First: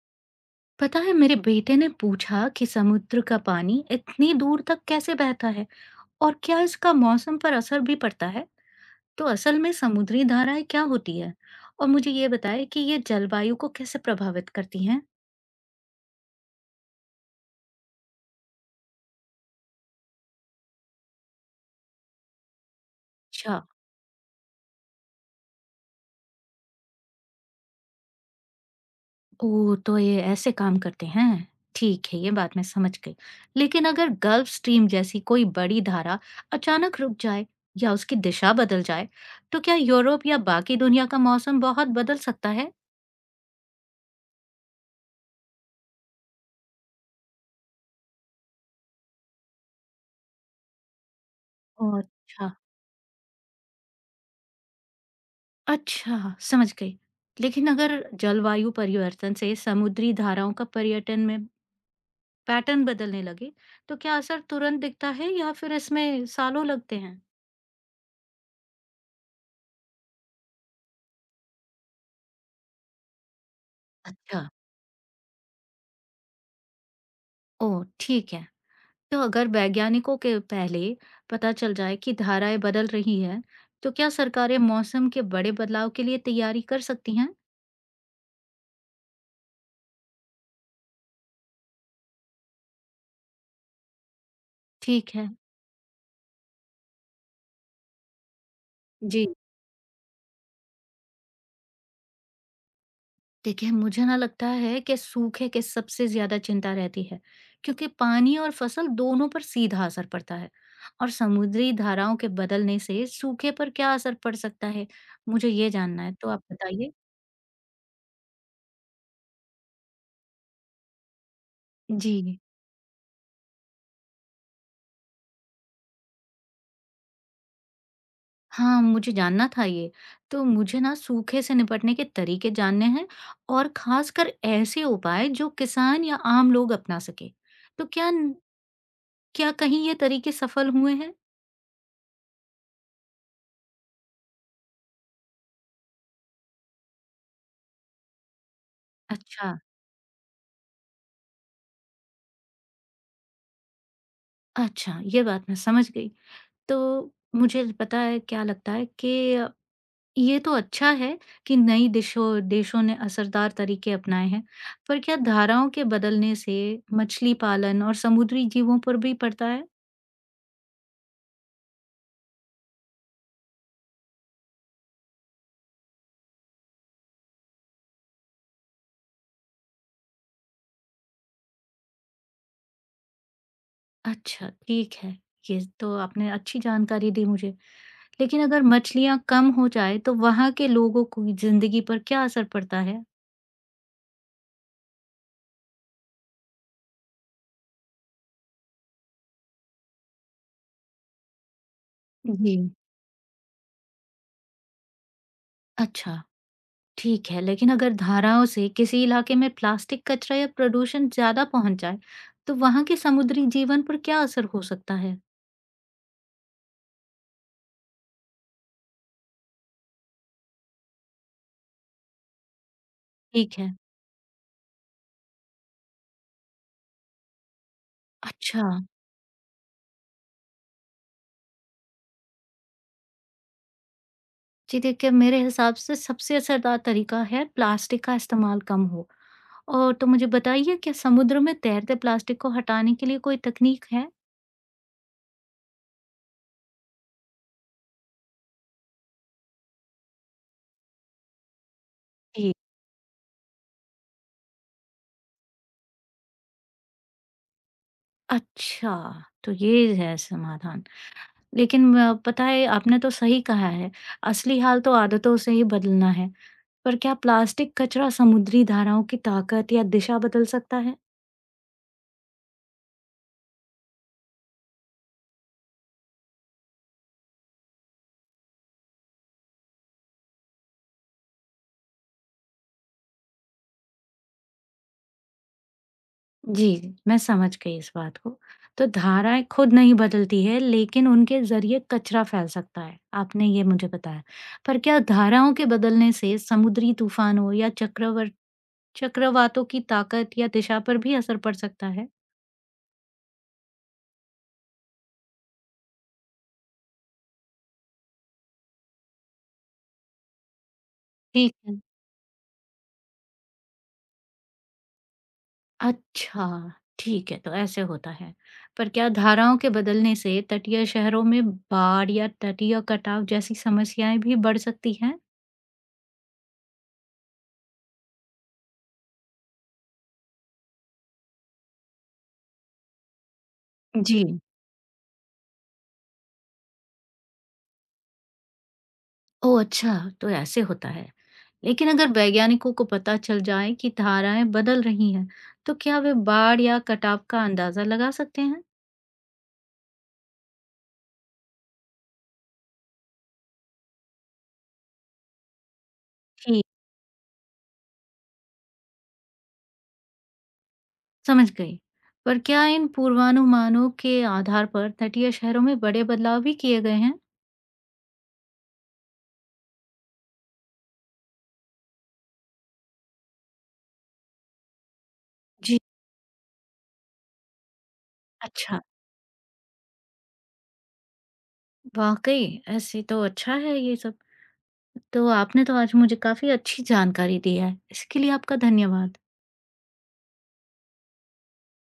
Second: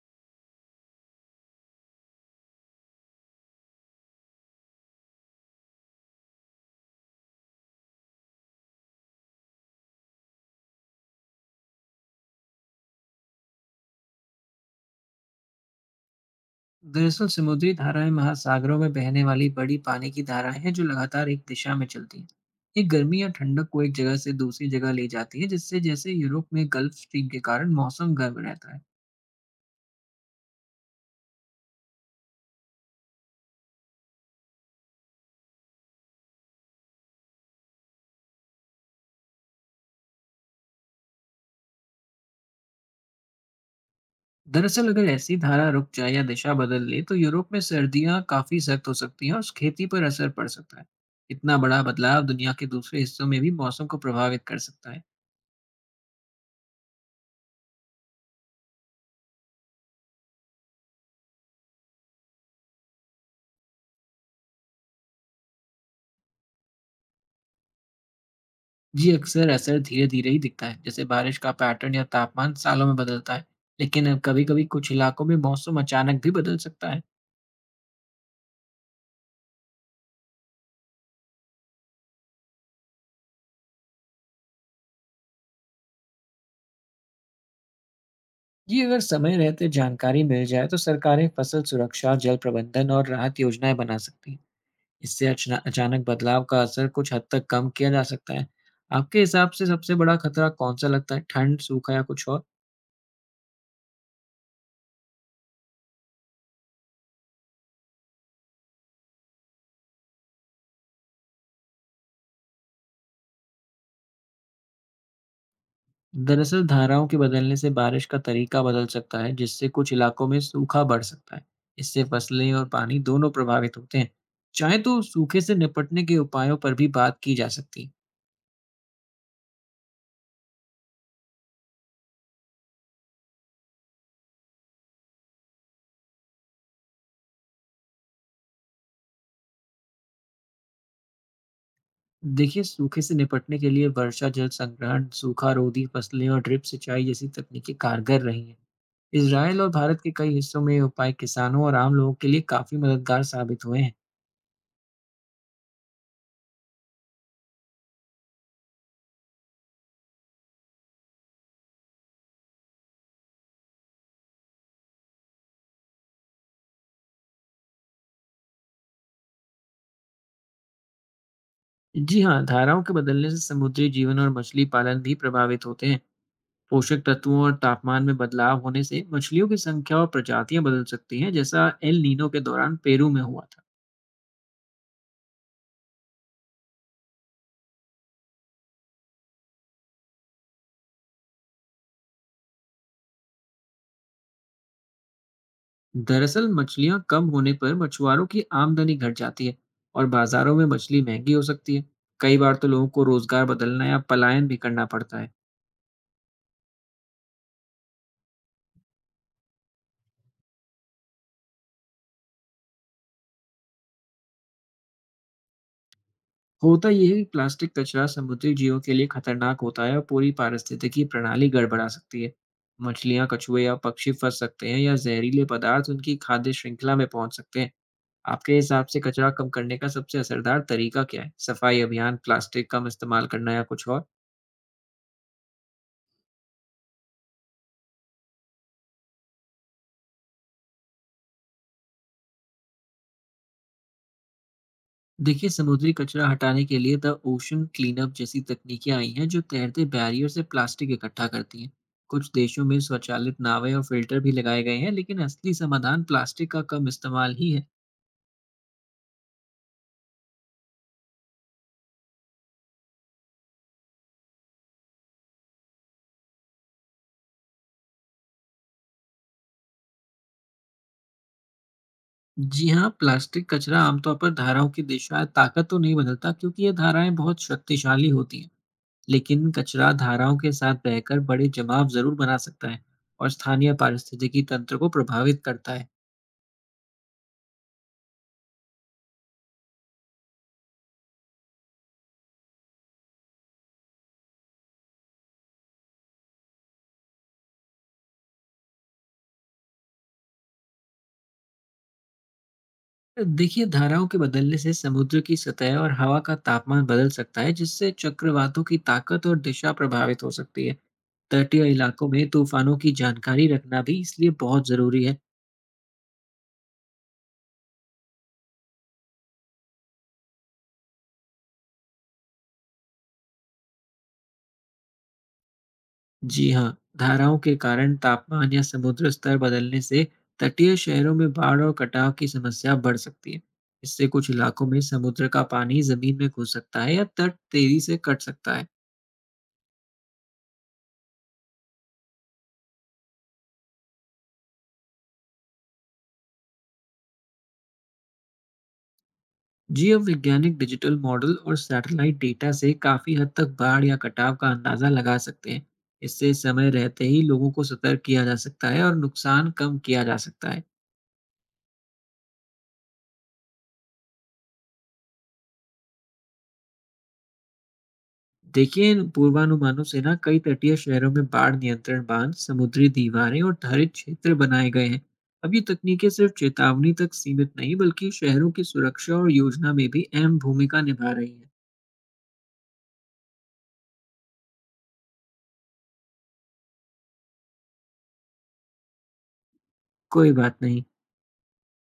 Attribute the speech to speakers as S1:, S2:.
S1: पता है, मेरे बेटे ने पूछा कि समुद्र का पानी इतनी दूर तक कैसे बहता है और क्या इसका मौसम पर असर भी पड़ता है। तो असल में समुद्री धाराएं क्या होती है और मुझे ये बताए कि ये जलवायु को कैसे प्रभावित करती हैं।
S2: दरअसल समुद्री धाराएं महासागरों में बहने वाली बड़ी पानी की धाराएं हैं जो लगातार एक दिशा में चलती हैं। ये गर्मी या
S1: अच्छा,
S2: ठंडक को एक जगह से दूसरी जगह ले जाती है, जिससे जैसे यूरोप में गल्फ स्ट्रीम के कारण मौसम गर्म रहता है।
S1: ओ तो ये ऐसे काम करते हैं। ठीक है, ये बात मैं समझ गई। लेकिन अगर गल्फ स्ट्रीम जैसी कोई बड़ी धारा अचानक रुक जाए या उसकी दिशा बदल जाए, तो क्या यूरोप या बाकी दुनिया का मौसम बहुत बदल सकता है?
S2: दरअसल अगर ऐसी धारा रुक जाए या दिशा बदल ले तो यूरोप में सर्दियां काफी सख्त हो सकती हैं और उस खेती पर असर पड़ सकता है। इतना बड़ा
S1: ओ,
S2: बदलाव
S1: अच्छा।
S2: दुनिया के दूसरे हिस्सों में भी मौसम को प्रभावित कर सकता है।
S1: अच्छा, समझ गई। लेकिन अगर जलवायु परिवर्तन से समुद्री धाराओं का पर्यटन में पैटर्न बदलने लगे, तो क्या असर तुरंत दिखता है या फिर इसमें सालों लगते हैं?
S2: जी, अक्सर असर धीरे-धीरे ही दिखता है, जैसे बारिश का पैटर्न या तापमान सालों में बदलता है। लेकिन
S1: अच्छा।
S2: कभी-कभी कुछ इलाकों में मौसम अचानक भी बदल सकता है।
S1: ओह, ठीक है। तो अगर वैज्ञानिकों के पहले पता चल जाए कि धाराएं बदल रही हैं, तो क्या सरकारें मौसम के बड़े बदलाव के लिए तैयारी कर सकती हैं?
S2: ये अगर समय रहते जानकारी मिल जाए तो सरकारें फसल सुरक्षा, जल प्रबंधन और राहत योजनाएं बना सकती हैं।
S1: ठीक
S2: इससे
S1: है,
S2: अचना अचानक बदलाव का असर कुछ हद तक कम किया जा सकता है। आपके
S1: जी।
S2: हिसाब से सबसे बड़ा खतरा कौन-सा लगता है? ठंड, सूखा या कुछ और?
S1: देखिए, मुझे ना लगता है कि सूखे की सबसे ज़्यादा चिंता रहती है, क्योंकि पानी और फसल दोनों पर सीधा असर पड़ता है। और समुद्री धाराओं के बदलने से सूखे पर क्या असर पड़ सकता है? मुझे ये जानना है, तो आप
S2: दरअसल
S1: बताइए।
S2: धाराओं के बदलने से बारिश का तरीका बदल सकता है, जिससे कुछ इलाकों में सूखा बढ़ सकता है। इससे
S1: जी।
S2: फसलें और पानी दोनों प्रभावित होते हैं। चाहे तो सूखे से निपटने के उपायों पर भी बात की जा सकती है।
S1: हाँ, मुझे जानना था ये। तो मुझे ना सूखे से निपटने के तरीके जानने हैं और ख़ासकर ऐसे उपाय जो किसान या आम लोग अपना सकें। तो क्या न क्या कहीं ये तरीके सफल हुए हैं?
S2: देखिए, सूखे से निपटने के लिए वर्षा जल संग्रहण, सूखा रोधी फसलें और ड्रिप सिंचाई जैसी तकनीकें कारगर रही हैं।
S1: अच्छा।
S2: इसराइल और भारत के कई हिस्सों में ये उपाय किसानों और आम लोगों के लिए काफी मददगार साबित हुए हैं।
S1: अच्छा, ये बात मैं समझ गई। तो मुझे पता है क्या लगता है कि ये तो अच्छा है कि नई दिशों देशों ने असरदार तरीके अपनाए हैं, पर क्या धाराओं के बदलने से मछली पालन और समुद्री जीवों पर भी पड़ता है?
S2: जी हाँ, धाराओं के बदलने से समुद्री जीवन और मछली पालन भी प्रभावित होते हैं। पोषक तत्वों और तापमान में बदलाव होने से मछलियों की संख्या और प्रजातियां बदल सकती हैं, जैसा एल नीनो के दौरान पेरू में हुआ था।
S1: अच्छा, ठीक है। ये तो आपने अच्छी जानकारी दी मुझे। लेकिन अगर मछलियाँ कम हो जाए तो वहाँ के लोगों की जिंदगी पर क्या असर पड़ता है?
S2: दरअसल मछलियां कम होने पर मछुआरों की आमदनी घट जाती है और बाजारों में मछली महंगी हो सकती है। कई बार तो
S1: जी।
S2: लोगों को रोजगार बदलना या पलायन भी करना पड़ता है।
S1: अच्छा। ठीक है, लेकिन अगर धाराओं से किसी इलाके में प्लास्टिक कचरा या प्रदूषण ज़्यादा पहुँच जाए, तो वहाँ के समुद्री जीवन पर क्या असर हो सकता है?
S2: होता यह है कि प्लास्टिक कचरा समुद्री जीवों के लिए खतरनाक होता है और पूरी पारिस्थितिकी प्रणाली गड़बड़ा सकती है। मछलियां,
S1: ठीक
S2: कछुए
S1: है।
S2: या पक्षी फंस सकते हैं या जहरीले पदार्थ उनकी खाद्य श्रृंखला में पहुंच सकते हैं। आपके
S1: अच्छा,
S2: हिसाब से कचरा कम करने का सबसे असरदार तरीका क्या है? सफाई अभियान, प्लास्टिक कम इस्तेमाल करना या कुछ और?
S1: जी, देखिए, मेरे हिसाब से सबसे असरदार तरीका है प्लास्टिक का इस्तेमाल कम हो। और तो मुझे बताइए, क्या समुद्र में तैरते प्लास्टिक को हटाने के लिए कोई तकनीक है?
S2: देखिए, समुद्री कचरा हटाने के लिए द ओशन क्लीनअप जैसी तकनीकें आई हैं, जो तैरते बैरियर से प्लास्टिक इकट्ठा करती हैं। कुछ
S1: जी।
S2: देशों में स्वचालित नावें और फिल्टर भी लगाए गए हैं, लेकिन असली समाधान प्लास्टिक का कम इस्तेमाल ही है।
S1: अच्छा, तो ये है समाधान। लेकिन पता है आपने तो सही कहा है, असली हाल तो आदतों से ही बदलना है। पर क्या प्लास्टिक कचरा समुद्री धाराओं की ताकत या दिशा बदल सकता है?
S2: जी हाँ, प्लास्टिक कचरा आमतौर पर धाराओं की दिशा, ताकत तो नहीं बदलता क्योंकि ये धाराएं बहुत शक्तिशाली होती हैं। लेकिन कचरा धाराओं के साथ बहकर बड़े जमाव ज़रूर बना सकता है और स्थानीय पारिस्थितिकी तंत्र को प्रभावित करता है।
S1: जी, मैं समझ गई इस बात को। तो धाराएँ खुद नहीं बदलती है लेकिन उनके ज़रिए कचरा फैल सकता है, आपने ये मुझे बताया। पर क्या धाराओं के बदलने से समुद्री तूफानों या चक्रवर चक्रवातों की ताकत या दिशा पर भी असर पड़ सकता है?
S2: देखिए, धाराओं के बदलने से समुद्र की सतह और हवा का तापमान बदल सकता है, जिससे चक्रवातों की ताकत और दिशा प्रभावित हो सकती है।
S1: ठीक
S2: तटीय
S1: है।
S2: इलाकों में तूफानों की जानकारी रखना भी इसलिए बहुत ज़रूरी है।
S1: अच्छा, ठीक है, तो ऐसे होता है। पर क्या धाराओं के बदलने से तटीय शहरों में बाढ़ या तटीय कटाव जैसी समस्याएँ भी बढ़ सकती हैं?
S2: जी हाँ, धाराओं के कारण तापमान या समुद्र स्तर बदलने से तटीय शहरों में बाढ़ और कटाव की समस्या बढ़ सकती है। इससे
S1: जी।
S2: कुछ इलाकों में समुद्र का पानी जमीन में घुस सकता है या तट तेजी से कट सकता है।
S1: ओह! अच्छा, तो ऐसे होता है। लेकिन अगर वैज्ञानिकों को पता चल जाए कि धाराएँ बदल रही हैं, तो क्या वे बाढ़ या कटाव का अंदाज़ा लगा सकते हैं?
S2: जीव वैज्ञानिक डिजिटल मॉडल और सैटेलाइट डेटा से काफी हद तक बाढ़ या कटाव का अंदाजा लगा सकते हैं। इससे
S1: जी।
S2: समय रहते ही लोगों को सतर्क किया जा सकता है और नुकसान कम किया जा सकता है।
S1: समझ गई। पर क्या इन पूर्वानुमानों के आधार पर तटीय शहरों में बड़े बदलाव भी किए गए हैं?
S2: देखिए, इन पूर्वानुमानों से ना कई तटीय शहरों में बाढ़ नियंत्रण बांध, समुद्री दीवारें और हरित क्षेत्र बनाए गए हैं। अब ये
S1: जी।
S2: तकनीकें सिर्फ चेतावनी तक सीमित नहीं बल्कि शहरों की
S1: अच्छा,
S2: सुरक्षा और योजना में भी अहम भूमिका निभा रही हैं।
S1: वाक़ई ऐसे तो अच्छा है ये सब। तो आपने तो आज मुझे काफ़ी अच्छी जानकारी दी है। इसके लिए आपका धन्यवाद।
S2: कोई बात नहीं।